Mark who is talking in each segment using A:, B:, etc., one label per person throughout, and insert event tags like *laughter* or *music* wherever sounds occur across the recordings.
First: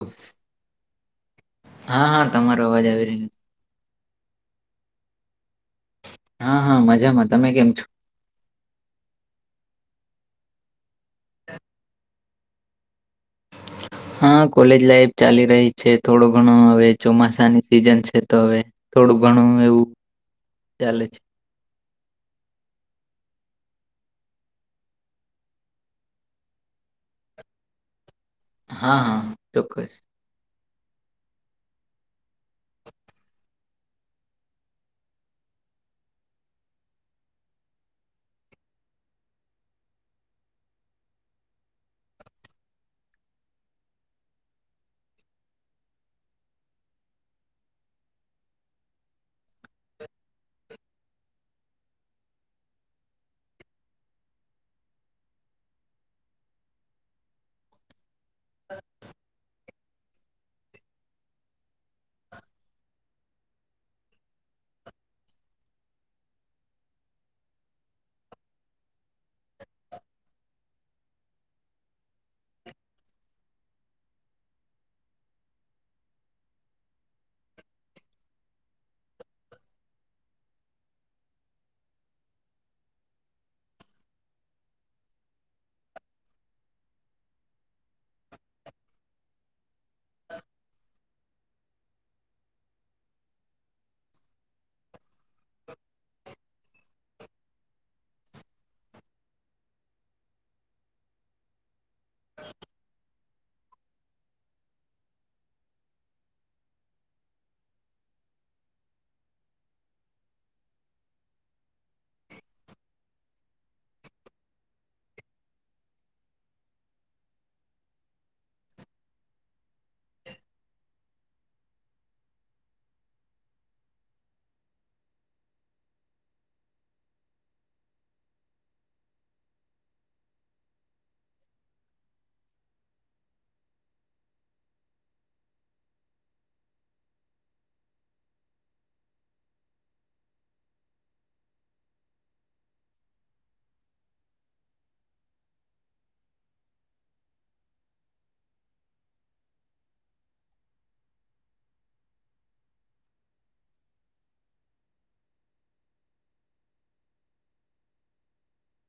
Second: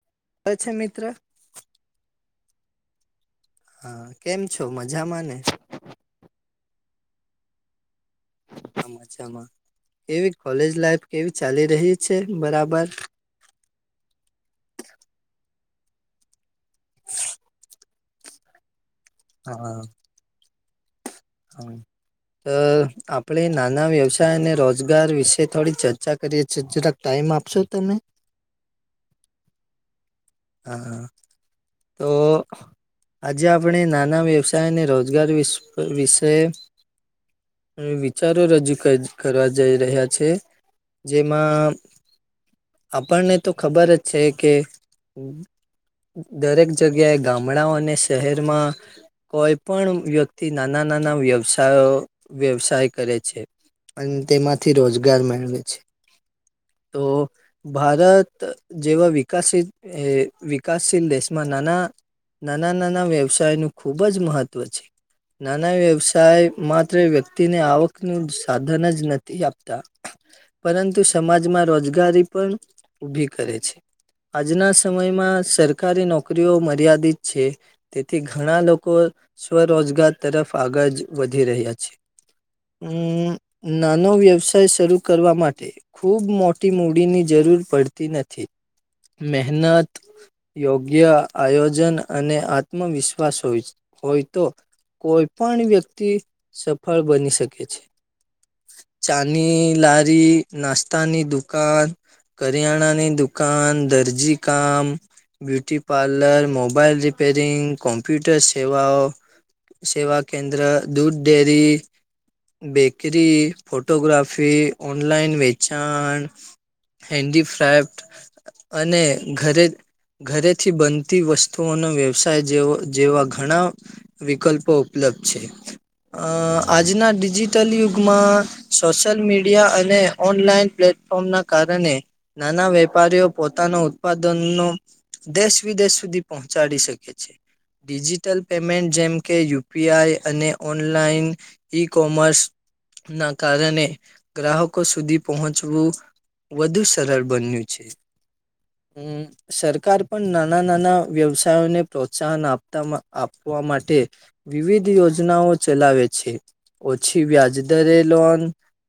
A: ઓ
B: અચ્છા મિત્ર
A: હાં હાં તમારો અવાજ આવી રહ્યો
B: હાં કેમ છો મઝામાં ને
A: હાં હાં મઝામાં તમે કેમ છો?
B: છામાં કેવી કોલેજ લાઈફ, કેવી ચાલી રહી છે બરાબર?
A: હા કોલેજ લાઈફ ચાલી રહી છે, થોડો ઘણો હવે ચોમાસાની સિઝન છે, તો હવે *inaudible*
B: હા
A: ચાલે છે.
B: અવે અ આપણેે નાના વ્યવસાય અને રોજગાર વિશે થોડી ચર્ચા કરીએ છીએ જરાક ટાઇમ આપશો તમે?
A: હા, ચોક્કસ.
B: હા હા તો આજે આપણે નાના વ્યવસાય અને રોજગાર વિષ વિષયે મે વિચારો રજૂ કજ કરવા જઈ રહ્યા છે. જેમાં આપણને તો ખબર જ છે કે દરેક જગ્યાએ ગામડાઓ અને શહેરમાં કોઈ પણ વ્યક્તિ નાના નાના વ્યવસાયો વ્યવસાય કરે છે અને તેમાંથી રોજગાર મેળવે છે, તો ભારત ત જેવા વિકાસીત એ વિકાસ ઇન દેશમાં નાના, નાના નાના વ્યવસાયનું ખૂબ જ મહત્વ છે નાના વ્યવસાય માત્ર વ્યક્તિને આવકનું સાધન જ નથી આપતા પરંતુ સમાજમાં રોજગારી પણ ઊભી કરે છે. આજના સમયમાં સરકારી નોકરીઓ મર્યાદિત છે. તેથી ઘણા લોકો સ્વરોજગાર તરફ આગજ વધી રહ્યા છે. હમ્મ, નાનો વ્યવસાય શરૂ કરવા માટે ખૂબ મોટી મૂડીની જરૂર પડતી નથી, મહેનત યોગ્ય આયોજન અને આત્મવિશ્વાસ હોયછે, હોય તો કોઈ પણ વ્યક્તિ સફળ બની શકે છે. ચાની લારી, નાસ્તાની દુકાન કરિયાણાની દુકાન, દરજી કામ beauty parlour, mobile repairing, computer સેવાઓ સેવા કેન્દ્ર, દૂધ ડેરી બેકરી, ફોટોગ્રાફી, ઓનલાઈન વેચાણ હેન્ડીફ્રાટ અને ઘરે ઘરેથી બનતી વસ્તુઓનો વ્યવસાય જેવો જેવા ઘણા વિકલ્પો ઉપલબ્ધ છે. અ આજના ડિજિટલ યુગમાં સોશિયલ મીડિયા અને ઓનલાઈન પ્લે ઓના કારણે નાના વેપારીઓ પોતાનો ઉત્પાદનનો દેશ વિદેશ સુધી પહોંચાડી શકે છે. ડિજિટલ પેમેન્ટ જેમકે યુપીઆઈ અને ઓનલાઈન ઈ કોમર્સ ના કારણે ગ્રાહકો સુધી પહોંચવું વધુ સરળ બન્યું છે, હમ્મ સર કાર પણ નાના નાના વ્યવસાયોને પ્રોત્સાહન આપતા આપવા માટે વિવિધ યોજનાઓ ચલાવે છે, ઓછી વ્યાજદરે લોન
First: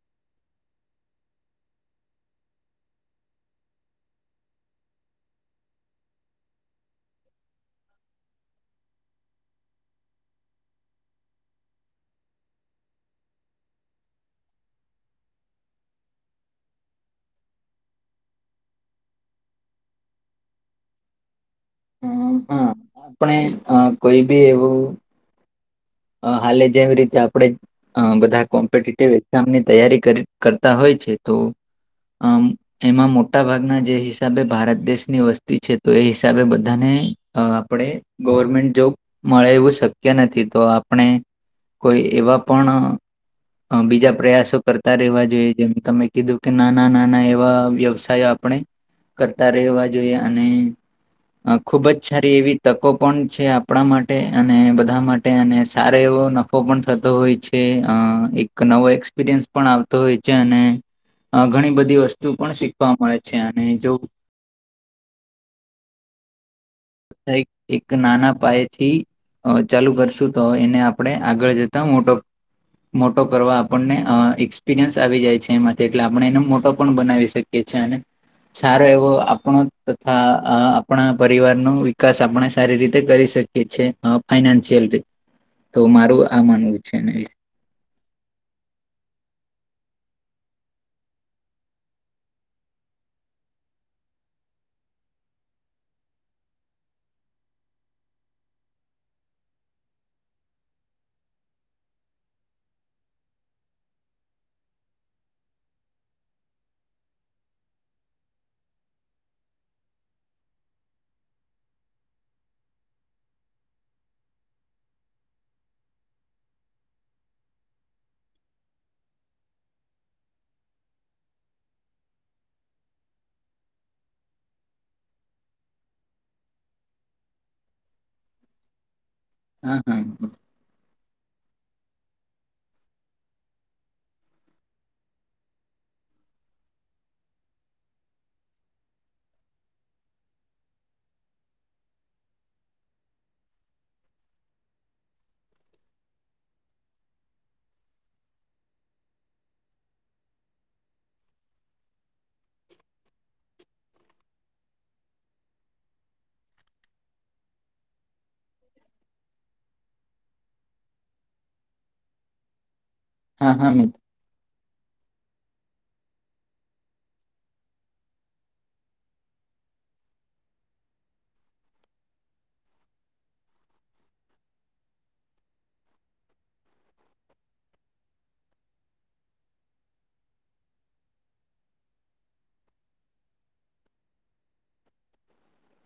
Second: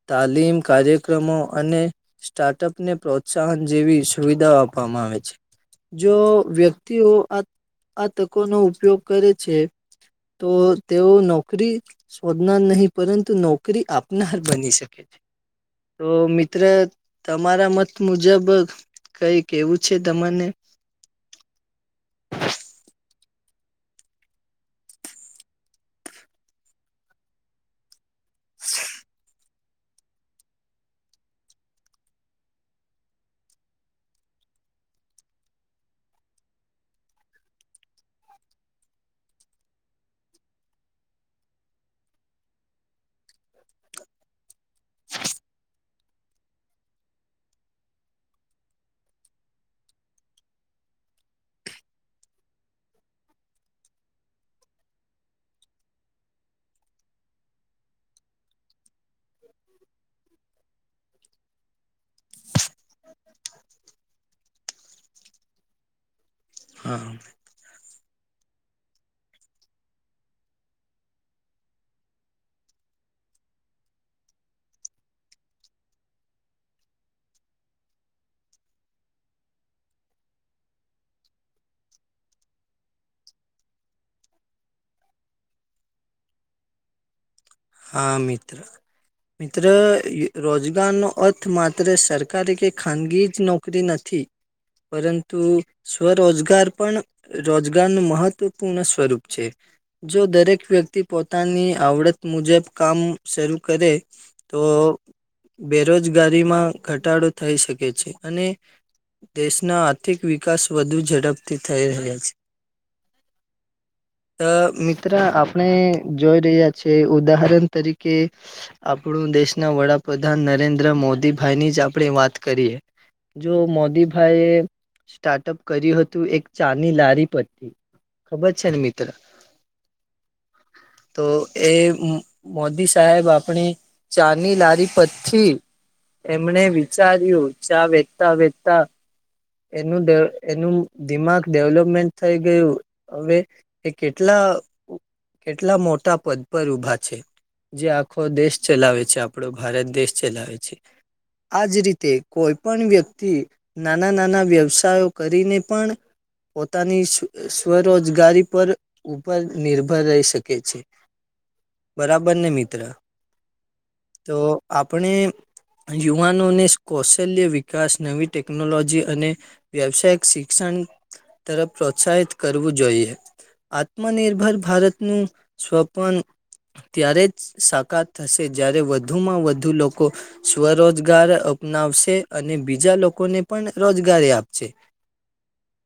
B: તાલીમ કાર્યક્રમો અને સ્ટાર્ટઅપ ને પ્રોત્સાહન જેવી સુવિધાઓ આપવામાં આવે છે. જો વ્યક્તિઓ આ આ તકોનો ઉપયોગ કરે છે. તો તેઓ નોકરી શોધનાર નહી પરંતુ નોકરી આપનાર બની શકે છે. તો મિત્ર તમારા મત મુજબ કઈ કેવું છે તમાને
A: હમ હમ આપણે કોઈ બી એવું હાલે જેવી રીતે આપણેે બધા કોમ્પિટટિવ એક્ઝામની તૈયારી કરી કરતા હોય છે તો આમ એમાં મોટા ભાગના જે હિસાબે ભારત દેશની વસ્તી છે તો એ હિસાબે બધાને આપણેે. ગવર્મેન્ટ જોબ મળે એવું શક્ય નથી તો આપ આપણે કોઈ એવા પણ બીજા પ્રયાસો કરતા રહેવા જોઈએ જેમ તમે કીધું કે નાના નાના એવા વ્યવસાયો આપણે કરતા રહેવા જોઈએ અને અ ખુબ જ સારી એવી તકો પણ છે આપણા માટે અને બધા માટે અને સારો એવો નફો પણ થતો હોય છે અ એક નવો એ એક્પિરયન્સ પણ આવતો હોય છે અને ઘણી બધી વસ્તુ પણ શીખવા મળે છે અને જો
B: હા.
A: એક નાના પાય થી ચાલુ કરશુ તો એને આપણે આગળ જતા મોટો મોટો કરવા આપણને એક્સપિરિયન્સ આવી જાય છે એમાંથી એટલે આપણે એનો મોટો પણ બનાવી શકીએ. સારો એવો આપણો તથા આપણા પરિવાર ન વિકાસ આપણે સારી રીતે કરી શકીએ છીએ ફનાશયલ તો મારું આ માનવું છે ને
B: હા મિત્ર
A: *inaudible*
B: મિત્ર રોજગારનો અર્થ માત્ર સરકારી કે ખાનગી જ નોકરી નથી. પરંતુ સ્વરોજગાર પણ રોજગારનું મહત્વપૂર્ણ સ્વરૂપ છે. જો દરેક વ્યક્તિ પોતાની આવડત મુજબ કામ શરૂ કરે તો બેરોજગારીમાં ઘટાડો થઈ શકે છે અને દેશના આર્થિક વિકાસ વધુ ઝડપથી થઈ રહ્યા છે. તો મિત્ર આપણે જોઈ રહહી્યા. છે ઉદાહરણ તરીકે આપણું દેશના વડાપ્રધાન નરેન્દ્ર મોદી ભાઈની જ આપણે વાત કરીએ. જો મોદીભાઈ એ સ્ટાર્ટઅપ કર્યું હતું એક ચાની લારી પરથી ખુબ છે ને મિત્ર.
A: હા હા.
B: તો. એ મોદી સાહેબ આપણે ચાની લારી પછી. એમણે વિચાર્યું ચા વેચતા વેચતા એનું એનું દિમાગ ડેવલપમેન્ટ થઈ ગયું હવે. એ કેટલા કેટલા મોટા પદ પર ઉભા છે જે આખો દેશ ચલાવે છે આપણો ભારત દેશ ચલાવે છે. આજ રીતે કોઈ પણ વ્યક્તિ નાના નાના વ્યવસાયો કરીને પણ પોતાની સ્વ સ્વરોજગારી પર ઉપર નિર્ભર રહી શકે છે. બરાબર ને મિત્ર?
A: હા હા મીત.
B: તો આપણે યુવાનોને કૌશલ્ય, વિકાસ, નવી ટેકનોલોજી અને વ્યવસાયિક શિક્ષણ તરફ પ્રોત્સાહિત કરવું જોઈએ. આત્મનિર્ભર ભારતનું સ્વ પણ ત્યારે જ સાકાર થશે જ્યારે વધુમાં વધુ લોકો સ્વરોજગાર અપનાવશે અને બીજા લોકોને પણ રોજગારી આપશે.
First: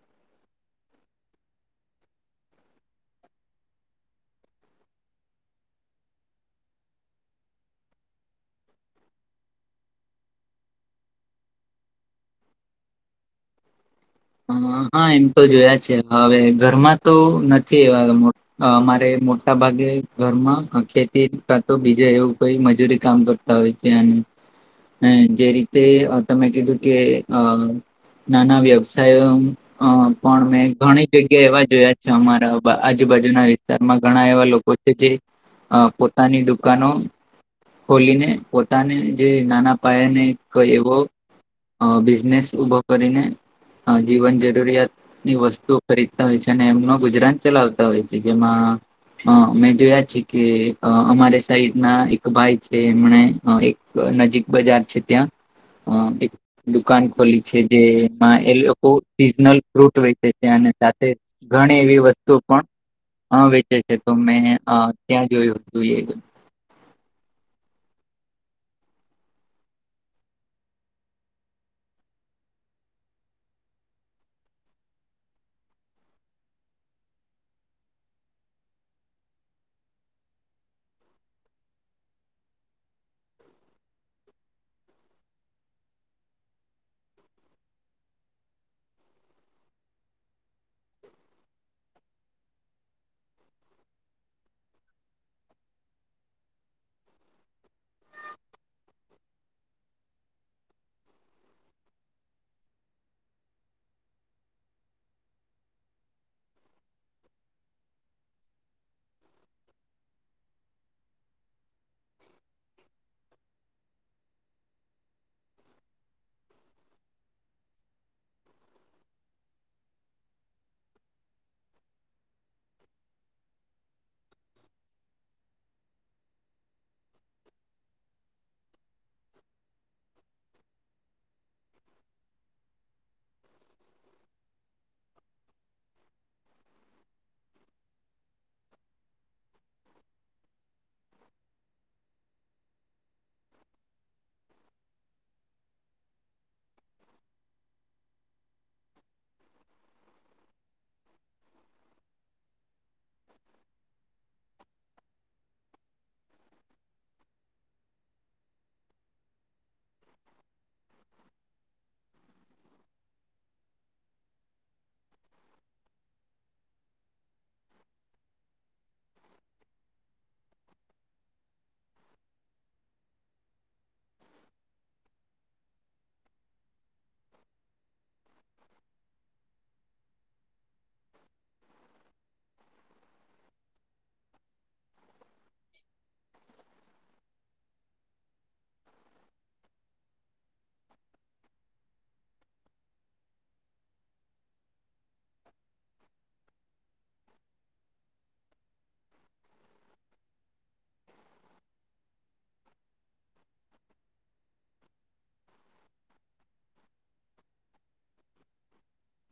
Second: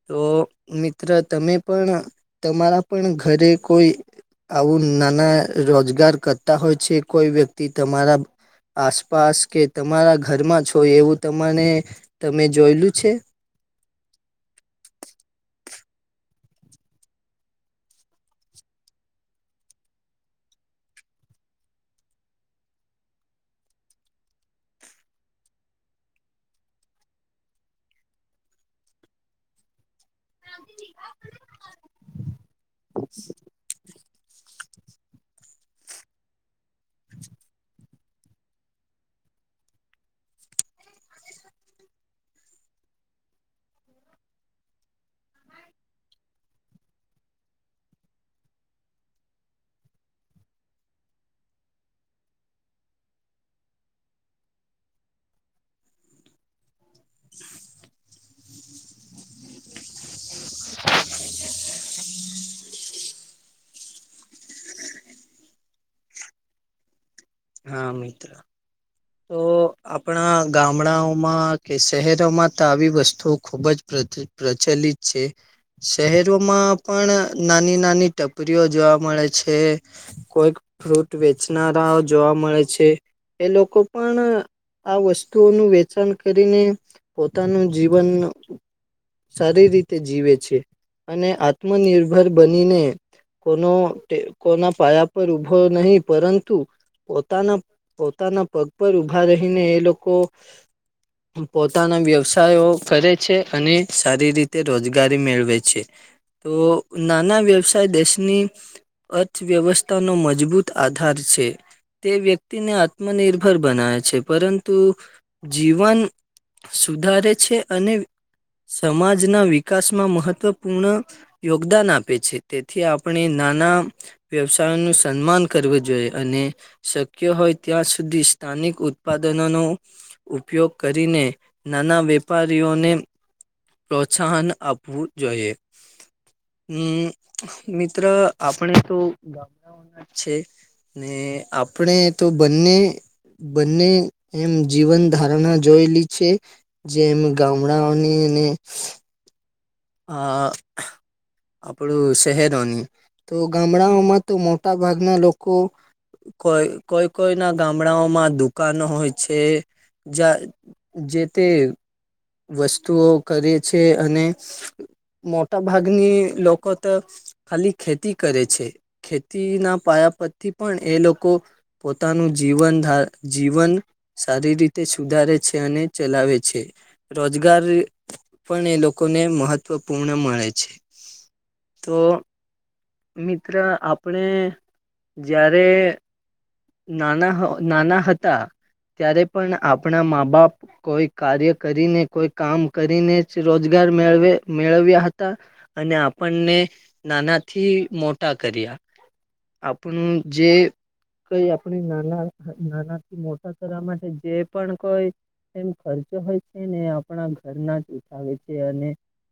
B: તો મિત્ર તમે પણ તમારા પણ ઘરે કોઈ આવું નાના રોજગાર કરતા હોય છે, કોઈ વ્યક્તિ તમારા આસપાસ કે તમારા ઘરમા જ હોય એવું તમાને તમે જોયેલું છે?
A: હ હા એમ તો જોયા છે. હવે ઘરમાં તો નથી એવા અમારે મોટા ભાગે ઘરમાં અ ખેતી કાંતો બીજે એવું કોઈ મજૂરી કામ કરત તાં હોય છેનું. હ જે રીતે તમે કીધું કે અ નાના વ્ય સાયોમ અ પણ મેં ઘણી જગ્યા એવા જોયા છે અમારા આજુબાજુના વિસ્તારમાં. ઘણા એવા લોકો છે જે અ પોતાની દુકાનો ખોલીને પોતાને જે નાના પાયા ને કોઈ એવો અ બિઝનેસ ઊભો કરીને અ જીવન જરૂરિયાત ની વસ્તુઓ ખરીદતા હોય છે અને એમનો ગુજરાન ચલાવતા હોય છે. જેમાં હ મેં જોયા છે કે અમારે સાઈડ ના એક ભાઈ છે, એમને નજીક બજાર છે. ત્યાં અ એક દુકાન ખોલી છે જે અ એ લોકો સીઝનલ ફ્રૂટ વેચે છે અને સાથે ઘણી એવી વસ્તુ પણ હા વેચે છે, તો મેં અ ત્યાં જોયું હતું એ.
B: હા મિત્ર. તો આપણા ગામડાઓમાં કે શહેરોમાં તો આવી વસ્તુઓ ખુબ જ પ્ર પ્રચલિત છે. શહેરોમાં પણ નાની નાની ટપરીઓ જોવા મળે છે. કોઈક ફ્રૂટ વેચનારા જોવા મળે છે. એ લોકો પણ આ વસ્તુઓનું વેચાણ કરીને પોતાનું જીવન સારી રીતે જીવે છે અને આત્મનિર્ભર બનીને કોનું કોના પાયા પર ઉભો નહીં પરંતુ પોતાના પોતાના પગ પર ઉભા રહીને એ લોકો પોતાના વ્યવસાયો કરે છે અને સારી રીતે રોજગારી મેળવે છે. તો નાના વ્યવસાય દેશની અર્થવ્યવસ્થાનો મજબૂત આધાર છે. તે વ્યક્તિને આત્મનિર્ ભર બનાવે છે, પરંતુ જીવન સુધારે છે અને સમાજના વિકાસમાં મહત્વપૂર્ણ યોગદાન આપે છે. તેથી આપણે નાના વ્યવસાય નું સન્માન કરવું જોઈએ અને શક્ય હોય ત્યાં સુધી સ્થાનિક ઉ ત્પાદનો નો ઉપયોગ કરીને નાના વેપારીઓને પ્રોત્સાહન આપવું જોઈએ. હમ્મ, મિત્ર આપણે તો ગામડાઓના જ છે ને આપણે તો બંને બંને એમ જીવન ધારણા જોયેલી છે જેમ ગામડાઓની અને અહ આપડું શહેરોની તો ગામડાઓમાં તો મોટા ભાગના લોકો કોઈ કોઈ કોઈ ના ગામડાઓમાં દુકાન હોય છે. જા જે તે વસ્તુઓ કરે છે અને મોટા ભાગની લોકો તો ખાલી ખેતી કરે છે ખેતીના પાયા પથી પણ એ લોકો પોતાનું જીવન ધા જીવન સારી રીતે સુધારે છે અને ચલાવે છે. રોજગાર એ પણ એ લોકોને મહત્વપૂર્ણ મળે છે. તો મિત્ર આપણે જ્યારે નાના હો નાના હતા ત્યારે પણ આપણા માં બાપ કોઈ કાર્ય કરીને કોઈ કામ કરીને જ રોજગાર મેળવે મેળવ્યા હતા. અને આપણને નાનાથી મોટા કર્યા આપણ જે કઈ આપણે નાના નાના થી મોટા કરમાં છે જે પણ કોઈ એમ ખર્ચો હોય છે ને આપણા ઘરના જ ઉઠાવે છે અને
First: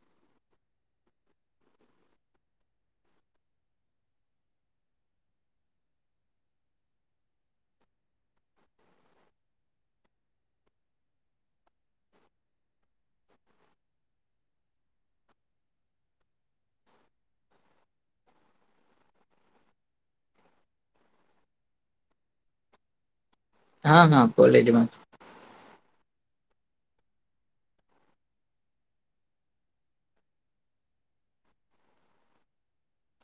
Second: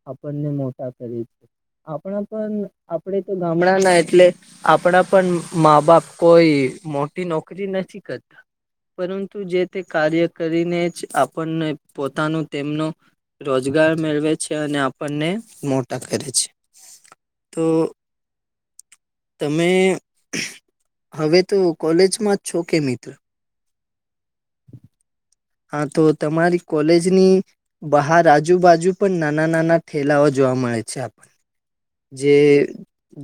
B: આપણને મોટા કરે છે. આપણા પણ આપણેે તો ગામડા ના એટલે આપડા પણ માં બાપ કોઈ મોટી નોકરી નથી કરતા. પરંતુ જે તે કાર્ય કરીને જ આપણને પોતાનું તેમનો રોજગાર મેળવે છે અને આપણને મોટા કરે છે. તો તમે હવે તો કોલેજમાં છો કે મિત્ર?
A: હા હા કોલેજમાં.
B: હા તો તમારી કોલેજની બહાર આજુબાજુ પણ નાના નાના ઠેલાઓ જોવા મળે છે આપન. જે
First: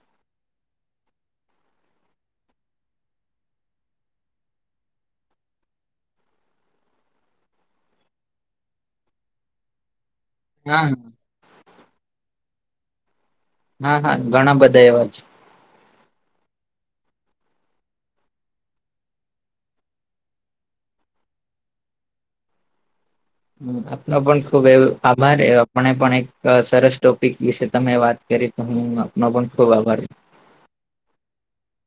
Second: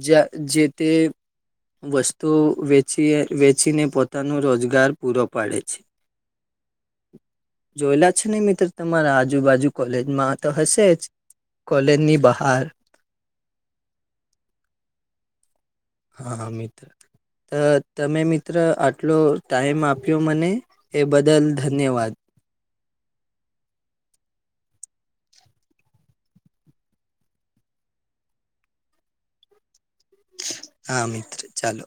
B: જ્યાં જે તે વસ્તુ વેચી વેચીને પોતાનો રોજગાર પૂરો પાડે છે. જોયેલા છે નહી મિત્ર તમારા આજુબાજુ કોલેજમાં તો
A: હા
B: હશે જ કોલેજની બહાર
A: હા હા ઘણા બધા એવા છે.
B: હા હા મિત્ર. અહ તમે મિત્ર આટલો ટાઈમ આપ્યો મને એ બદલ ધન્યવાદ.
A: હમ્મ આપનો પણ ખુબ એવ આભાર એ આપને પણ એક સરસ ટોપિક વિશે તમે વાત તે રે તો હું આપનો પણ ખૂબ આભાર.
B: હા, મિત્ર ચાલો.